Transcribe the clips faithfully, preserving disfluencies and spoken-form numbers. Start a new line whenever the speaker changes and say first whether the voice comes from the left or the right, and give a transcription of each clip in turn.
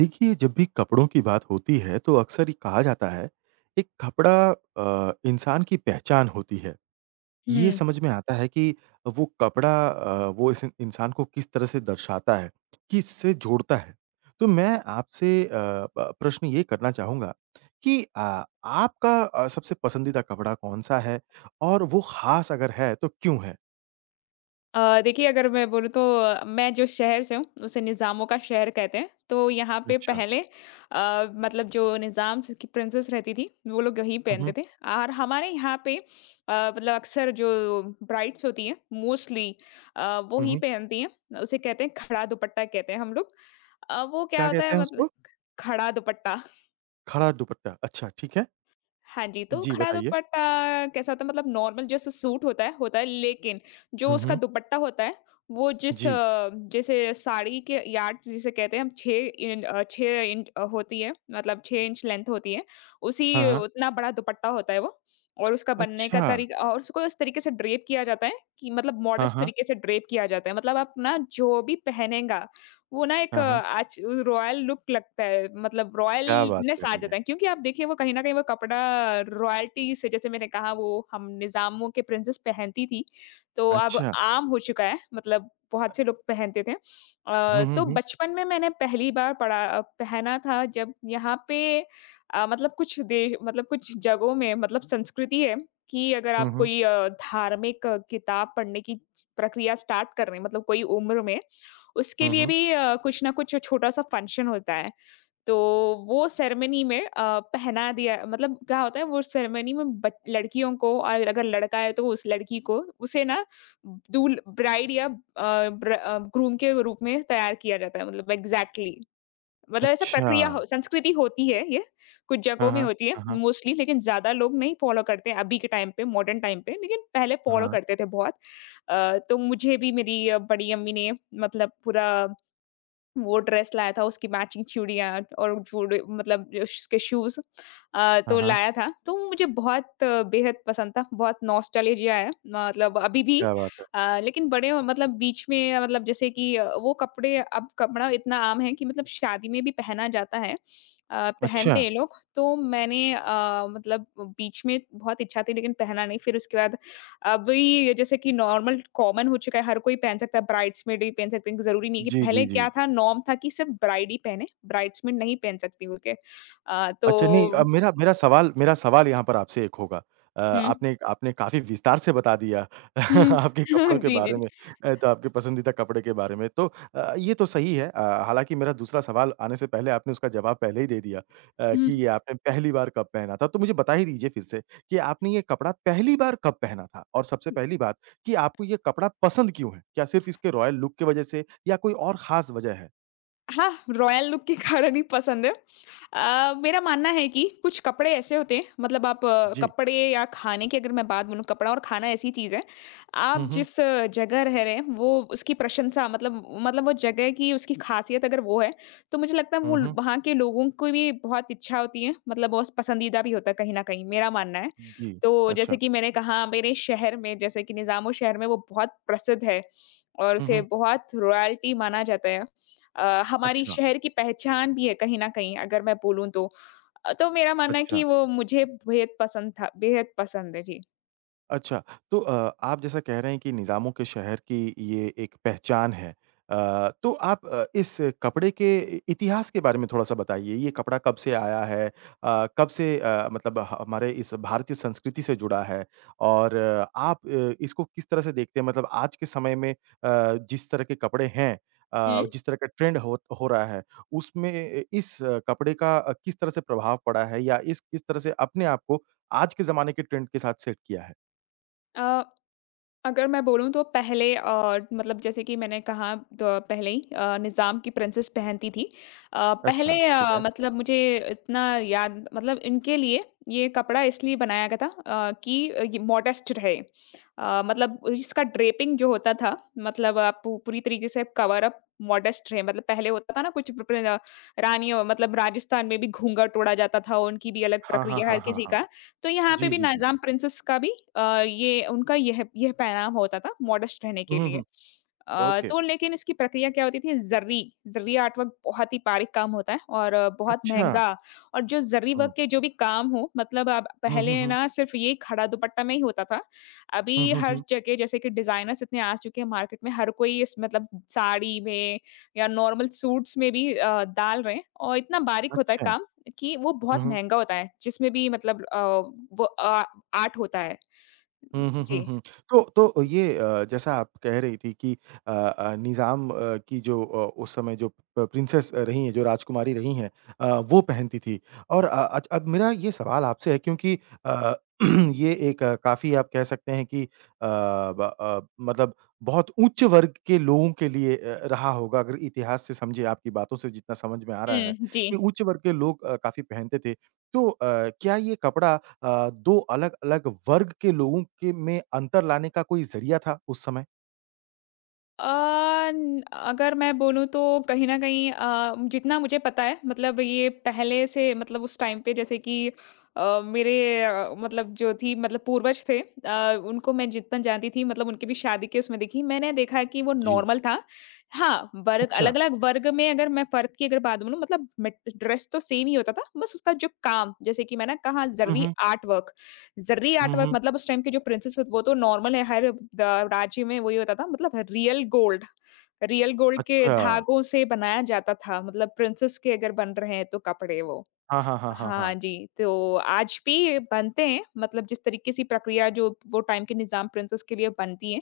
right: देखिए, जब भी कपड़ों की बात होती है, तो अक्सर ये कहा जाता है, एक कपड़ा अ, इंसान की पहचान होती है। ये
left: हुँ।
right: समझ में आता है कि वो कपड़ा अ, वो इस इंसान को किस तरह से दर्शाता है, किससे जोड़ता है। तो मैं आपसे अ, प प्रश्न ये करना चाहूँगा कि अ, आपका अ, सबसे पसंदीदा कपड़ा कौन-सा है? और वो ख़ास अगर है, तो क्यों है?
left: अ, देखिए अगर मैं बोलूँ तो अ, मैं जो शहर से हूँ उसे निज़ामों का शहर कहते हैं। तो यहाँ पे
right: अच्छा।
left: पहले अ, मतलब जो निज़ाम्स की प्रिंसेस रहती थी वो लोग यही
right: हुँ, हुँ।
left: पहनते थे। और हमारे यहाँ पे अ, मतलब अक्सर जो ब्राइड्स होती हैं मोस्टली अ, वो
right: हुँ,
left: ही
right: हुँ।
left: पहनती हैं। उसे कहते हैं खड़ा दुपट्टा कहते हैं हम लोग। अ, वो क्या
right: क्या
left: होता
right: कहते
left: है
right: हैं
left: मतलब
right: उसको?
left: खड़ा दुपट्टा।
right: खड़ा दुपट्टा। अच्छा, ठीक है।
left: हाँ जी, तो
right: जी,
left: खड़ा
right: बताइए।
left: दुपट्टा कैसा होता है मतलब नॉर्मल जैसे सूट होता है, होता है लेकिन जो
right: हुँ,
left: उसका
right: हुँ।
left: दुपट्टा होता है वो जिस
right: जी।
left: अ, जैसे साड़ी के यार्ड जिसे कहते हैं हम छह इन अ, छह इंच अ, होती है मतलब छह इंच लेंथ होती है,
right: हाँ,
left: उसी
right: हाँ।
left: उतना बड़ा दुपट्टा होता है वो और उसका बनने का
right: अच्छा!
left: तरीका और उसको इस तरीके से ड्रेप किया जाता है कि मतलब
right: हाँ,
left: मॉडस्ट
right: हाँ।
left: तरीके से ड्रेप किया जाता है। मतलब आप ना जो भी पहनेगा वो ना एक
right: हाँ, हाँ।
left: आज रॉयल लुक लगता है मतलब
right: क्या बात
left: रॉयलनेस आ
right: करेंगे!
left: जाता है क्योंकि आप देखिए वो कहीं न कहीं वो कपड़ा रॉयल्टी से जैसे मैंने कहा वो हम निज़ामों के प्रिंसेस पहनती थी, तो अब
right: अच्छा।
left: आम हो चुका है मतलब बहुत से लोग पहनते थे।
right: हुँ,
left: अ,
right: हुँ,
left: तो
right: हुँ।
left: बचपन में मैंने पहली बार पड़ा अ, पहना था जब यहाँ पे अ, मतलब कुछ दे मतलब कुछ जगहों में मतलब संस्कृति है कि अगर
right: हुँ,
left: आप
right: हुँ।
left: कोई अ, धार्मिक अ, किताब पढ़ने की प्रक्रिया स्टार्ट कर रहे हैं मतलब कोई उम्र में उसके
right: हुँ,
left: लिए
right: हुँ।
left: भी अ, कुछ ना कुछ छोटा-सा फंक्शन होता है। तो वो सेरेमनी में अ, पहना दिया मतलब क्या होता है वो सेरेमनी में बच लड़कियों को और अगर लड़का है तो उस लड़की को उसे ना दूल ब्राइड या अ, ब्र अ, ग्रूम के रूप में तैयार किया जाता है मतलब एग्ज़ैक्टली मतलब ऐसा
right: अच्छा!
left: प्रक्रिया हो संस्कृति होती है ये, कुछ
right: हाँ,
left: जगहों में
right: हाँ।
left: होती है
right: हाँ, हाँ।
left: मोस्टली लेकिन ज़्यादा लोग नहीं फॉलो करते हैं अभी के टाइम पे मॉडर्न टाइम पे, लेकिन पहले
right: हाँ,
left: फॉलो
right: हाँ।
left: करते थे बहुत। अ, तो मुझे भी मेरी अ, बड़ी अम्मी ने मतलब पूरा वो ड्रेस लाया था, उसकी मैचिंग चूड़ियाँ और जूड़े मतलब जो उसके शूज़ अ,
right: हाँ,
left: तो
right: हाँ।
left: लाया था। तो वो मुझे बहुत अ, बेहद पसंद था, बहुत नॉस्टैल्जिया है। मतलब अभी भी
right: क्या बात है!
left: अ, लेकिन बड़े हो- मतलब बीच में मतलब जैसे कि अ, वो कपड़े अब कपड़ा इतना आम है कि मतलब शादी में भी पहना जाता है। अ,
right: अच्छा।
left: पहनते हैं लोग, तो मैंने अ, मतलब बीच में बहुत इच्छा थी लेकिन पहना नहीं, फिर उसके बाद अब वही जैसे कि नॉर्मल कॉमन हो चुका है, हर कोई पहन सकता है, ब्राइड्समेड भी पहन सकते हैं, ज़रूरी नहीं है कि
right: जी, जी,
left: पहले
right: जी।
left: क्या था नॉर्म था कि सिर्फ़ ब्राइड ही पहने, ब्राइड्समेड नहीं पहन सकती बोल के। अ, तो
right: अच्छा नहीं अ, मेरा मेरा सवाल मेरा सवाल यहाँ पर आपसे एक होगा। अ,
left: हुँ,
right: आपने आपने काफ़ी विस्तार से बता दिया
left: हुँ।
right: आपके कपड़ों
left: जी,
right: के
left: जी,
right: बारे
left: जी।
right: में अ, तो आपके पसंदीदा कपड़े के बारे में। तो अ, ये तो सही है। अ, हालाँकि मेरा दूसरा सवाल आने से पहले आपने उसका जवाब पहले ही दे दिया अ,
left: हुँ।
right: कि ये आपने पहली बार कब पहना था। तो मुझे बता ही दीजिए फिर से कि आपने ये कपड़ा पहली बार कब पहना था? और सबसे पहली बात कि आपको ये कपड़ा पसंद क्यों है? क्या सिर्फ़ इसके रॉयल लुक की वज़ह से या कोई और ख़ास वज़ह है?
left: हाँ, रॉयल लुक के कारण ही पसंद है। अ, मेरा मानना है कि कुछ कपड़े ऐसे होते हैं मतलब आप अ,
right: जी।
left: कपड़े या खाने की अगर मैं बात बोलूँ कपड़ा और खाना ऐसी चीज़ है,
right: हुँ,
left: आप
right: हुँ।
left: जिस अ, जगह रह रहे हैं वो उसकी प्रशंसा मतलब मतलब वो जगह की उसकी ख़ासियत अगर वो है, तो मुझे लगता है
right: हुँ,
left: वो
right: हुँ।
left: वहाँ के लोगों को भी बहुत इच्छा होती है मतलब बहुत पसंदीदा भी होता है कहीं न कहीं, मेरा मानना है।
right: जी।
left: तो जैसे
right: अच्छा।
left: कि मैंने कहा मेरे शहर में जैसे कि निज़ामो शहर में वो बहुत प्रसिद्ध है और
right: हुँ,
left: उसे
right: हुँ।
left: बहुत रॉयल्टी माना जाता है। अ, हमारी
right: अच्छा।
left: शहर की पहचान भी है कहीं न कहीं अगर मैं बोलूँ तो। अ, तो मेरा मानना है
right: अच्छा।
left: कि वो मुझे बेहद पसंद था बेहद पसंद है। जी।
right: अच्छा, तो अ, आप जैसा कह रहे हैं कि निज़ामों के शहर की ये एक पहचान है। अ, तो आप अ, इस कपड़े के इ इतिहास के बारे में थोड़ा-सा बताइए। ये कपड़ा कब से आया है? अ, कब से अ, मतलब ह- हमारे इस भारतीय संस्कृति से जुड़ा है? और अ, आप अ, इसको किस तरह से देखते हैं? मतलब आज के समय में अ, जिस तरह के कपड़े हैं अ,
left: हुँ।
right: जिस तरह का ट्रेंड हो हो रहा है, उसमें इ इस अ, कपड़े का अ, किस तरह से प्रभाव पड़ा है या इस किस तरह से अपने आप को आज के ज़माने के ट्रेंड के साथ सेट किया है?
left: अ अगर मैं बोलूँ तो पहले अ, मतलब जैसे कि मैंने कहा तो पहले ही अ, निज़ाम की प्रिंसेस पहनती थी। अ,
right: अच्छा,
left: पहले
right: ठीक
left: अ,
right: है।
left: मतलब मुझे इतना याद मतलब इनके लिए ये कपड़ा इसलिए बनाया गया था अ, कि अ, ये मॉडेस्ट रहे। अ, मतलब इसका ड्रेपिंग जो होता था मतलब आप पू पूरी तरीके से कवर अप मॉडेस्ट रहे मतलब पहले होता था ना कुछ प प्र रानियों मतलब राजस्थान में भी घूँघट ओढ़ा जाता था, उनकी भी अलग
right: हाँ, हाँ,
left: प्रक्रिया है हर
right: हाँ, हाँ,
left: किसी
right: हाँ।
left: का। तो यहाँ पे
right: जी,
left: भी
right: जी, जी।
left: नाज़ाम प्रिंसेस का भी अ, ये उनका यह यह पहनाम होता था मॉडेस्ट रहने
right: हुँ,
left: के
right: हुँ,
left: लिए।
right: हुँ।
left: अ,
right: ओके।
left: तो लेकिन इसकी प्रक्रिया क्या होती थी ज़र्री, ज़र्री आर्ट वर्क बहुत ही बारीक काम होता है और अ, बहुत
right: अच्छा।
left: महँगा और जो ज़र्री
right: हुँ।
left: वर्क के जो भी काम हो मतलब अब
right: हुँ,
left: पहले
right: हुँ, हुँ।
left: ना सिर्फ़ ये खड़ा दुपट्टा में ही होता था। अभी
right: हुँ, हुँ,
left: हर
right: हुँ।
left: जगह जैसे कि डिज़ाइनर्स इतने आ चुके हैं मार्केट में हर कोई इस मतलब साड़ी में या नॉर्मल सूट्स में भी अ, डाल रहे हैं और इतना बारीक होता है
right: अच्छा।
left: काम कि वो बहुत
right: हुँ, हुँ।
left: महँगा होता है, जिसमें भी मतलब अ, वो अ, आर्ट होता है। उम,
right: हुँ, हुँ, हुँ,
left: जी।
right: हुँ। तो तो ये अ, जैसा आप कह रही थी कि अ अ, निज़ाम अ, की जो अ, उस समय जो प प्रिंसेस रही हैं, जो राजकुमारी रही हैं अ, वो पहनती थी। और अ, अच अब मेरा ये सवाल आपसे है क्योंकि अ, ये एक काफ़ी आप कह सकते हैं कि अ, ब अ, मतलब बहुत उच्च वर्ग के लोगों के लिए अ, रहा होगा अगर इतिहास से समझे आपकी बातों से जितना समझ में आ रहा है,
left: हुँ, जी।
right: कि उच्च वर्ग के लोग अ, काफ़ी पहनते थे। तो अ, क्या ये कपड़ा अ, दो अलग-अलग वर्ग के लोगों के में अंतर लाने का कोई ज़रिया था उस समय?
left: अ, न अगर मैं बोलूँ तो कहीं न कहीं अ, जितना मुझे पता है मतलब ये पहले से मतलब उस टाइम पे जैसे कि अ, मेरे अ, मतलब जो थी मतलब पूर्वज थे अ, उनको मैं जितना जानती थी मतलब उनकी भी शादी के उसमें देखी मैंने देखा है कि वो
right: जी।
left: नॉर्मल था। हाँ, वर्ग
right: अच्छा।
left: अलग-अलग वर्ग में अगर मैं फ़र्क की अगर बात बोलूँ मतलब मेट ड्रेस तो सेम ही होता था बस उसका जो काम जैसे कि मैं ना कहा
right: हुँ,
left: ज़रूरी
right: हुँ।
left: आर्ट वर्क ज़र्री आर्ट
right: हुँ,
left: वर्क
right: हुँ।
left: मतलब उस टाइम के जो प्रिंसेस वो तो नॉर्मल है हर द राज्य में वही होता था मतलब रियल गोल्ड रियल गोल्ड के
right: अच्छा।
left: धागों से बनाया जाता था मतलब प्रिंसेस के अगर बन रहे हैं तो कपड़े वो।
right: हाँ, हाँ, हाँ, हाँ,
left: हाँ
right: हाँ।
left: जी, तो आज भी बनते हैं मतलब जिस तरीके से प्रक्रिया जो वो टाइम के निज़ाम प्रिंसेस के लिए बनती है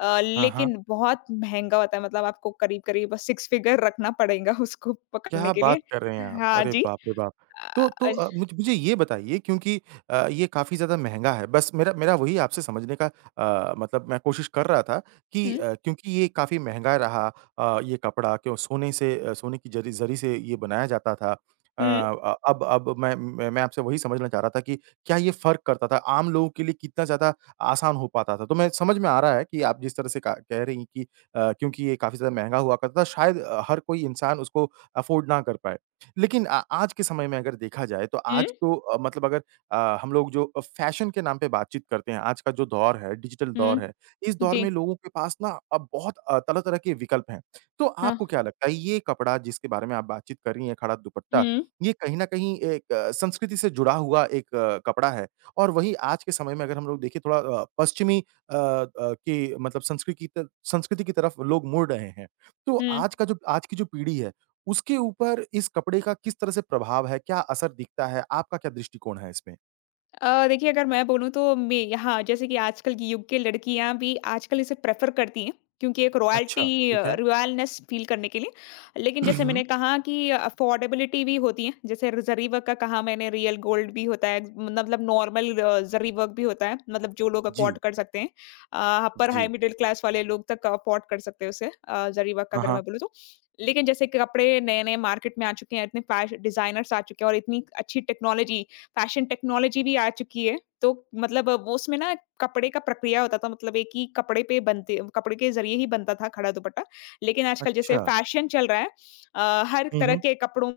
left: अ,
right: हाँ, हाँ।
left: लेकिन बहुत महँगा होता है मतलब आपको करीब-करीब छह फिगर रखना पड़ेगा उसको पकड़ने
right: क्या
left: के लिए।
right: बात कर रहे हैं आप!
left: हाँ
right: अरे
left: जी।
right: बाप रे बाप!
left: अ,
right: तो तो
left: अज
right: अ, मुझ मुझे ये बताइए क्योंकि अ, ये काफ़ी ज़्यादा महँगा है, बस मेरा मेरा वही आपसे समझने का अ, मतलब मैं कोशिश कर रहा था कि
left: हुँ,
right: अ, क्योंकि ये काफ़ी महँगा रहा अ, ये कपड़ा क्यों सोने से अ, सोने की जरी ज़री से ये बनाया जाता था। अ,
left: हुँ,
right: अ, अब अब मैं मैं मैं आपसे वही समझना चाह रहा था कि क्या ये फ़र्क करता था? आम लोगों के लिए कितना ज़्यादा आसान हो पाता था? तो मैं समझ में आ रहा है कि आप जिस तरह से का कह रही हैं कि अ, क्योंकि ये काफ़ी ज़्यादा महँगा हुआ करता था शायद अ, हर कोई इंसान उसको अफ़ोर्ड ना कर पाएँ। लेकिन अ, आज के समय में अगर देखा जाए तो
left: हुँ,
right: आज तो अ, मतलब अगर अ, हम लोग जो अ, फ़ैशन के नाम पे बातचीत करते हैं, आज का जो दौर है, डिजिटल दौर
left: हुँ।
right: है, इस दौर
left: जी,
right: में लोगों के पास ना अब बहुत अ, तरह-तरह के विकल्प हैं। तो
left: हाँ।
right: आपको क्या लगता है ये कपड़ा जिसके बारे में आप बातचीत कर रही हैं, खड़ा दुपट्टा,
left: हुँ,
right: ये कहीं न कहीं एक अ, संस्कृति से जुड़ा हुआ एक अ, कपड़ा है और वहीं आज के समय में अगर हम लोग देखें थोड़ा अ, पश्चिमी अ अ, की मतलब संस्कृति की त संस्कृति की तरफ लोग मुड़ रहे हैं। तो
left: हुँ।
right: आज का जो आज की जो पीढ़ी है उसके ऊपर इस कपड़े का किस तरह से प्रभाव है? क्या असर दिखता है? आपका क्या दृष्टिकोण है इसमें?
left: अ, देखिए अगर मैं बोलूँ तो मैं हाँ, जैसे कि आजकल की युग की लड़कियाँ भी आजकल इसे प्रेफ़र करती हैं, क्योंकि एक
right: अच्छा,
left: रॉयल्टी
right: ठीक
left: अ,
right: है।
left: रॉयलनेस फ़ील करने के लिए। लेकिन जैसे
right: हुँ।
left: मैंने कहा कि अफ़ोर्डेबिलिटी भी होती है, जैसे र ज़री वर्क का कहा मैंने, रियल गोल्ड भी होता है, मतलब नॉर्मल अ, ज़री वर्क भी होता है, मतलब जो लोग अफ़ोर्ड
right: जी,
left: कर सकते हैं। अ, अपर हाई
right: जी।
left: मिडल क्लास वाले लोग तक अफ़ोर्ड कर सकते हैं उसे अ, ज़री वर्क का
right: हाँ,
left: अगर
right: हाँ।
left: मैं बोलूँ तो। लेकिन जैसे कि कपड़े नए-नए मार्केट में आ चुके हैं, इतने फ़ैश डिज़ाइनर्स आ चुके हैं और इतनी अच्छी टेक्नोलॉजी फैशन टेक्नोलॉजी भी आ चुकी है। तो मतलब वो उसमें ना कपड़े का प्रक्रिया होता था मतलब एक ही कपड़े पे बनते कपड़े के ज़रिए ही बनता था खड़ा दुपट्टा। लेकिन आजकल जैसे
right: अच्छा।
left: फैशन चल रहा है अ, हर
right: हुँ,
left: तरह
right: हुँ।
left: के कपड़ों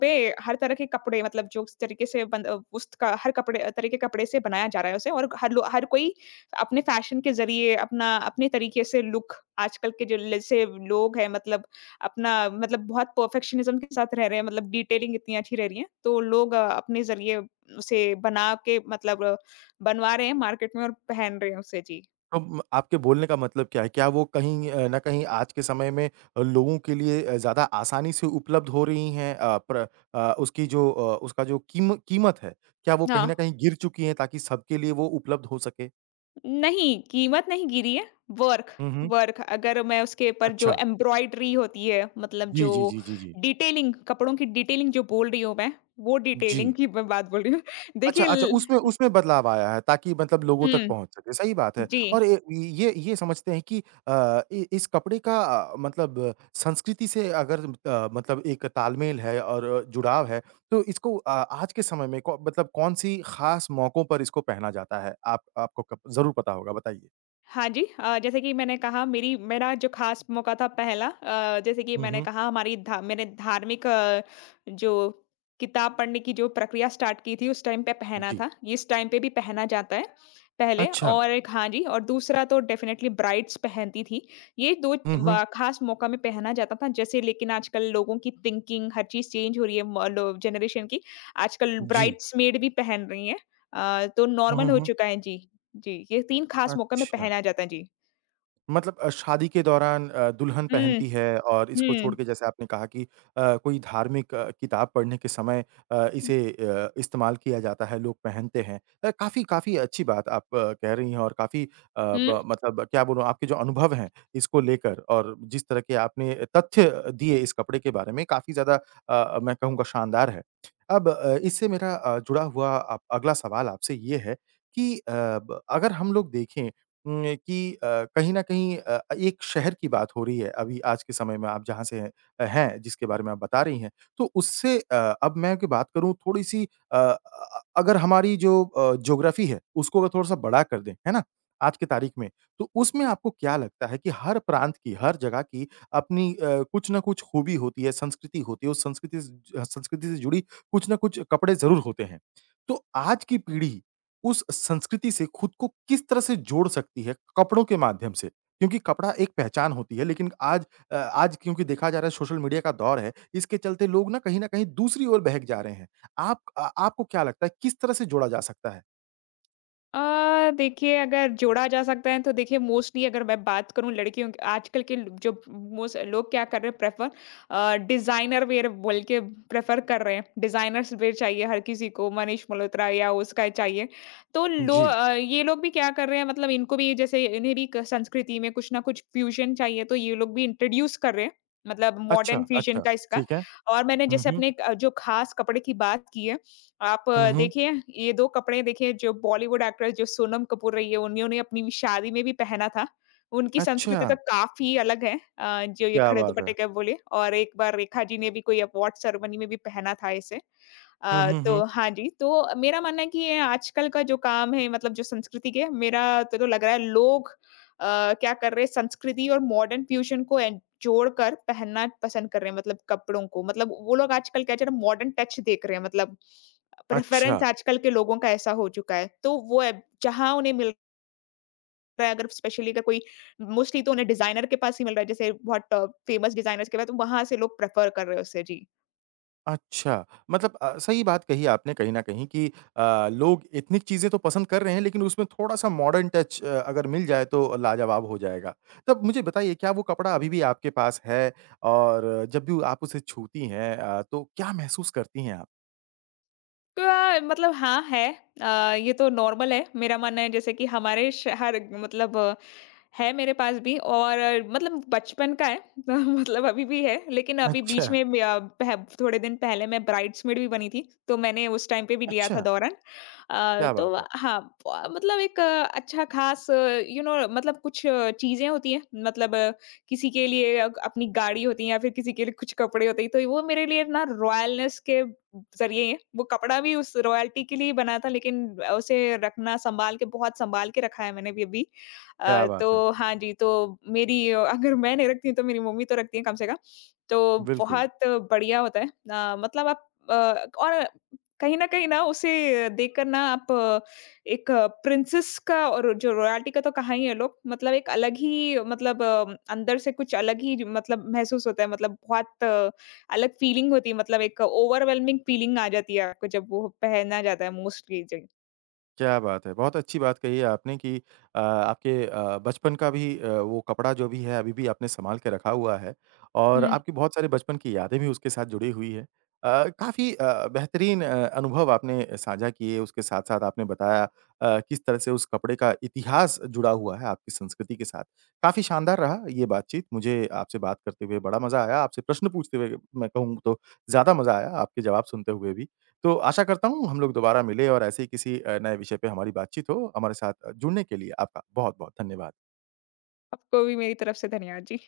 left: पे हर तरह के कपड़े मतलब जो उस तरीके से बन अ, उस का हर कपड़े तरह के कपड़े से बनाया जा रहा है उसे और हर लो हर कोई अपने फैशन के ज़रिए अपना अपने तरीके से लुक आजकल के जो जैसे लोग हैं मतलब अपना मतलब बहुत परफेक्शनिज़्म के साथ रह रहे हैं मतलब डिटेलिंग इतनी अच्छी रह रही है, तो लोग अ, अपने ज़रिए उसे बना के मतलब अ, बनवा रहे हैं मार्केट में और पहन रहे हैं उसे। जी।
right: तो म आपके बोलने का मतलब क्या है? क्या वो कहीं अ, न कहीं आज के समय में अ, लोगों के लिए अ, ज़्यादा आसानी से उपलब्ध हो रही हैं? अ, प्र अ, उसकी जो अ, उसका जो कीम कीमत है, क्या वो कहीं
left: हाँ।
right: न कहीं गिर चुकी हैं ताकि सबके लिए वो उपलब्ध हो सके?
left: नहीं, कीमत नहीं गिरी है, वर्क
right: हुँ, हुँ।
left: वर्क अगर मैं उसके ऊपर जो
right: अच्छा।
left: एम्ब्रॉयडरी होती है, मतलब
right: जी,
left: जो
right: जी, जी, जी, जी।
left: डिटेलिंग कपड़ों की डिटेलिंग जो बोल रही हूँ मैं, वो
right: जी।
left: डिटेलिंग की मैं बात बोल रही हूँ।
right: अच्छा,
left: देखिए
right: अच्छा, उसमें
left: ल
right: उसमें बदलाव आया है ताकि मतलब लोगों तक
left: हुँ,
right: पहुँच सके, सही बात है।
left: जी।
right: और ए ये ये समझते हैं कि अ, इ इस कपड़े का अ, मतलब संस्कृति से अगर अ, मतलब एक तालमेल है और अ, जुड़ाव है, तो इसको अ, आज के समय में कौ मतलब कौन-सी ख़ास मौकों पर इसको पहना जाता है? आप आपको कब ज़रूर पता होगा, बताइए?
left: हाँ जी। अ, जैसे कि मैंने कहा मेरी मेरा जो ख़ास मौका था पहला अ, जैसे कि
right: हुँ,
left: मैंने
right: हुँ।
left: कहा हमारी धा मैंने धार्मिक अ, जो किताब पढ़ने की जो प्रक्रिया स्टार्ट की थी उस टाइम पे पहना
right: जी।
left: था। इस टाइम पे भी पहना जाता है, पहले
right: अच्छा।
left: और एक हाँ जी और दूसरा तो डेफ़िनेटली ब्राइड्स पहनती थी। ये दो
right: हुँ, हुँ।
left: व ख़ास मौका में पहना जाता था जैसे लेकिन आजकल लोगों की थिंकिंग हर चीज़ चेंज हो रही है म लो जनरेशन की। आजकल
right: जी।
left: ब्राइड्स मेड भी पहन रही हैं। अ, तो
right: हुँ, हुँ,
left: नॉर्मल हो
right: हुँ।
left: चुका है। जी। जी, ये तीन खास मौकों में
right: अच्छा।
left: पहना जाता है। जी।
right: मतलब अ, शादी के दौरान अ, दुल्हन
left: हुँ,
right: पहनती है और इसको छोड़
left: हुँ,
right: के जैसे आपने कहा कि अ, कोई धार्मिक अ, किताब पढ़ने के समय अ,
left: हुँ।
right: इसे अ, इस्तेमाल किया जाता है, लोग पहनते हैं। अ, काफ़ी काफ़ी अच्छी बात आप अ, कह रही हैं और काफ़ी अ, ब मतलब क्या बोलूँ आपके जो अनुभव हैं इसको लेकर और जिस तरह के आपने तथ्य दिए इस कपड़े के बारे में काफ़ी ज़्यादा अ, मैं कहूँगा शानदार है। अब अ, इससे मेरा अ, जुड़ा हुआ अ, अगला सवाल आपसे ये है कि अ, ब अगर हम लोग देखें उम, कि अ, कहीं न कहीं अ, एक शहर की बात हो रही है अभी आज के समय में आप जहाँ से हैं अ, हैं, जिसके बारे में आप बता रही हैं। तो उससे अ, अब मैं कि बात करूँ थोड़ी-सी अ अ अ, अगर हमारी जो अ, ज्योग्राफ़ी है, उसको अगर थोड़ा-सा बड़ा कर दें, है ना? आज की तारीख में, तो उसमें आपको क्या लगता है कि हर प्रांत की, हर जगह की अपनी अ, कुछ न कुछ खूबी होती है, संस्कृति होती है, उस संस्कृति से ज संस्कृति से जुड़ी कुछ न कुछ कपड़े ज़रूर होते हैं। तो आज की पीढ़ी उस संस्कृति से खुद को किस तरह से जोड़ सकती है कपड़ों के माध्यम से? क्योंकि कपड़ा एक पहचान होती है लेकिन आज अ, आज क्योंकि देखा जा रहा है सोशल मीडिया का दौर है, इसके चलते लोग ना कहीं न कहीं दूसरी ओर बहक जा रहे हैं। आप अ, आपको क्या लगता है किस तरह से जोड़ा जा सकता है?
left: अ, देखिए अगर जोड़ा जा सकता है तो देखिए मोस्टली अगर मैं बात करूं लड़कियों की आजकल के लो- जो मोस्ट लोग क्या कर रहे हैं प्रेफर डिजाइनर वेयर बोल के प्रेफर कर रहे हैं डिजाइनर्स वेयर चाहिए हर किसी को मनीष मल्होत्रा या उसका चाहिए तो लो
right: जी।
left: अ, ये लोग भी क्या कर रहे हैं मतलब इनको भी जैसे इन्हें भी क- संस्कृति में कुछ ना कुछ फ्यूजन चाहिए तो ये लोग भी इंट्रोड्यूस कर रहे हैं मतलब
right: अच्छा,
left: मॉडर्न फ्यूजन
right: अच्छा।
left: का इसका
right: ठीक है।
left: और मैंने
right: हुँ,
left: जैसे
right: हुँ।
left: अपने अ, जो खास कपड़े की बात की है आप
right: हुँ,
left: अ,
right: हुँ।
left: देखिए ये दो कपड़े देखिए जो बॉलीवुड एक्ट्रेस जो सोनम कपूर रही है, उन्होंने अपनी शादी में भी पहना था। उनकी
right: अच्छा,
left: संस्कृति तो काफ़ी अलग है अ, जो ये
right: क्या
left: खड़े
right: बात है!
left: दुपट्टे का बोले और एक बार रेखा जी ने भी कोई अवार्ड सेरेमनी में भी पहना था इसे।
right: हुँ,
left: अ,
right: हुँ, हुँ।
left: तो हाँ जी, तो मेरा मानना है कि ये आजकल का जो काम है मतलब जो संस्कृति के मेरा तो तो लग रहा है लोग अ, क्या कर रहे हैं संस्कृति और मॉडर्न फ्यूज़न को एन जोड़कर पहनना पसंद कर रहे हैं मतलब कपड़ों को। मतलब वो लोग आजकल क्या है ज़रा मॉडर्न टच देख रहे हैं मतलब प्रेफ़रेंस
right: अच्छा।
left: आजकल के लोगों का ऐसा हो चुका है। तो वो अब जहाँ उन्हें मिल रहा है अगर स्पेशली अगर कोई मोस्टली तो उन्हें डिज़ाइनर के पास ही मिल रहा है, जैसे बहुत फ़ेमस डिज़ाइनर्स के पास, तो वहाँ से लोग प्रेफ़र कर रहे हैं उसे। जी।
right: अच्छा, मतलब अ, सही बात कही आपने कहीं न कहीं कि अ, लोग एथनिक चीज़ें तो पसंद कर रहे हैं, लेकिन उसमें थोड़ा-सा मॉडर्न टच अ, अगर मिल जाए तो लाजवाब हो जाएगा। तब मुझे बताइए क्या वो कपड़ा अभी भी आपके पास है? और जब भी आप उसे छूती हैं अ, तो क्या महसूस करती हैं आप?
left: क्या मतलब हाँ है। अ, ये तो नॉर्मल है। मेरा मानना है जैसे कि हमारे शहर मतलब है मेरे पास भी और अ, मतलब बचपन का है तो मतलब अभी भी है लेकिन अभी
right: अच्छा,
left: बीच में मैं, अ, पह- थोड़े दिन पहले मैं ब्राइड्समेड भी बनी थी तो मैंने उस टाइम पे भी लिया
right: अच्छा,
left: था दौरान अ,
right: क्या
left: तो
right: बात है!
left: हाँ प- मतलब एक अ, अच्छा खास यू नो मतलब कुछ अ, चीजें होती हैं मतलब अ, किसी के लिए अ- अपनी गाड़ी होती है या फिर किसी के लिए कुछ कपड़े होते हैं तो वो मेरे लिए ना रॉयलनेस के जरिए है वो कपड़ा भी उस रॉयल्टी के लिए बना था लेकिन उसे रखना संभाल के बहुत संभाल के रखा है मैंने भी अभी।
right: क्या
left: अ,
right: बात है!
left: तो हाँ जी, तो मेरी अ, अगर मैं नहीं रखती हूँ तो मेरी मम्मी तो रखती हैं कम से कम। तो
right: बिल्कुल।
left: बहुत बढ़िया होता है। अ, मतलब आप अ, और कहीं न कहीं ना उसे देखकर ना आप अ, एक प्रिंसेस का और जो रॉयल्टी का तो कहा ही है लोग, मतलब एक अलग ही मतलब अ, अंदर से कुछ अलग ही मतलब महसूस होता है। मतलब बहुत अ, अलग फीलिंग होती है, मतलब एक ओवरवेलमिंग फीलिंग आ जाती है आपको जब वो पहना जाता है मोस्टली जी।
right: क्या बात है! बहुत अच्छी बात कही है आपने कि अ, आपके अ, बचपन का भी अ, वो कपड़ा जो भी है अभी भी आपने सँभाल के रखा हुआ है और
left: हुँ,
right: आपकी बहुत सारी बचपन की यादें भी उसके साथ जुड़ी हुई है। अ, काफ़ी अ, बेहतरीन अ, अनुभव आपने साझा किए, उसके साथ-साथ आपने बताया अ, किस तरह से उस कपड़े का इतिहास जुड़ा हुआ है आपकी संस्कृति के साथ। काफ़ी शानदार रहा ये बातचीत, मुझे आपसे बात करते हुए बड़ा मज़ा आया, आपसे प्रश्न पूछते हुए मैं कहूँ तो ज़्यादा मज़ा आया, आपके जवाब सुनते हुए भी। तो आशा करता हूँ हम लोग दोबारा मिले और ऐसे ही किसी अ, नए विषय पे हमारी बातचीत हो। हमारे साथ जुड़ने के लिए आपका बहुत-बहुत धन्यवाद।
left: आपको भी मेरी तरफ से धन्यवाद जी।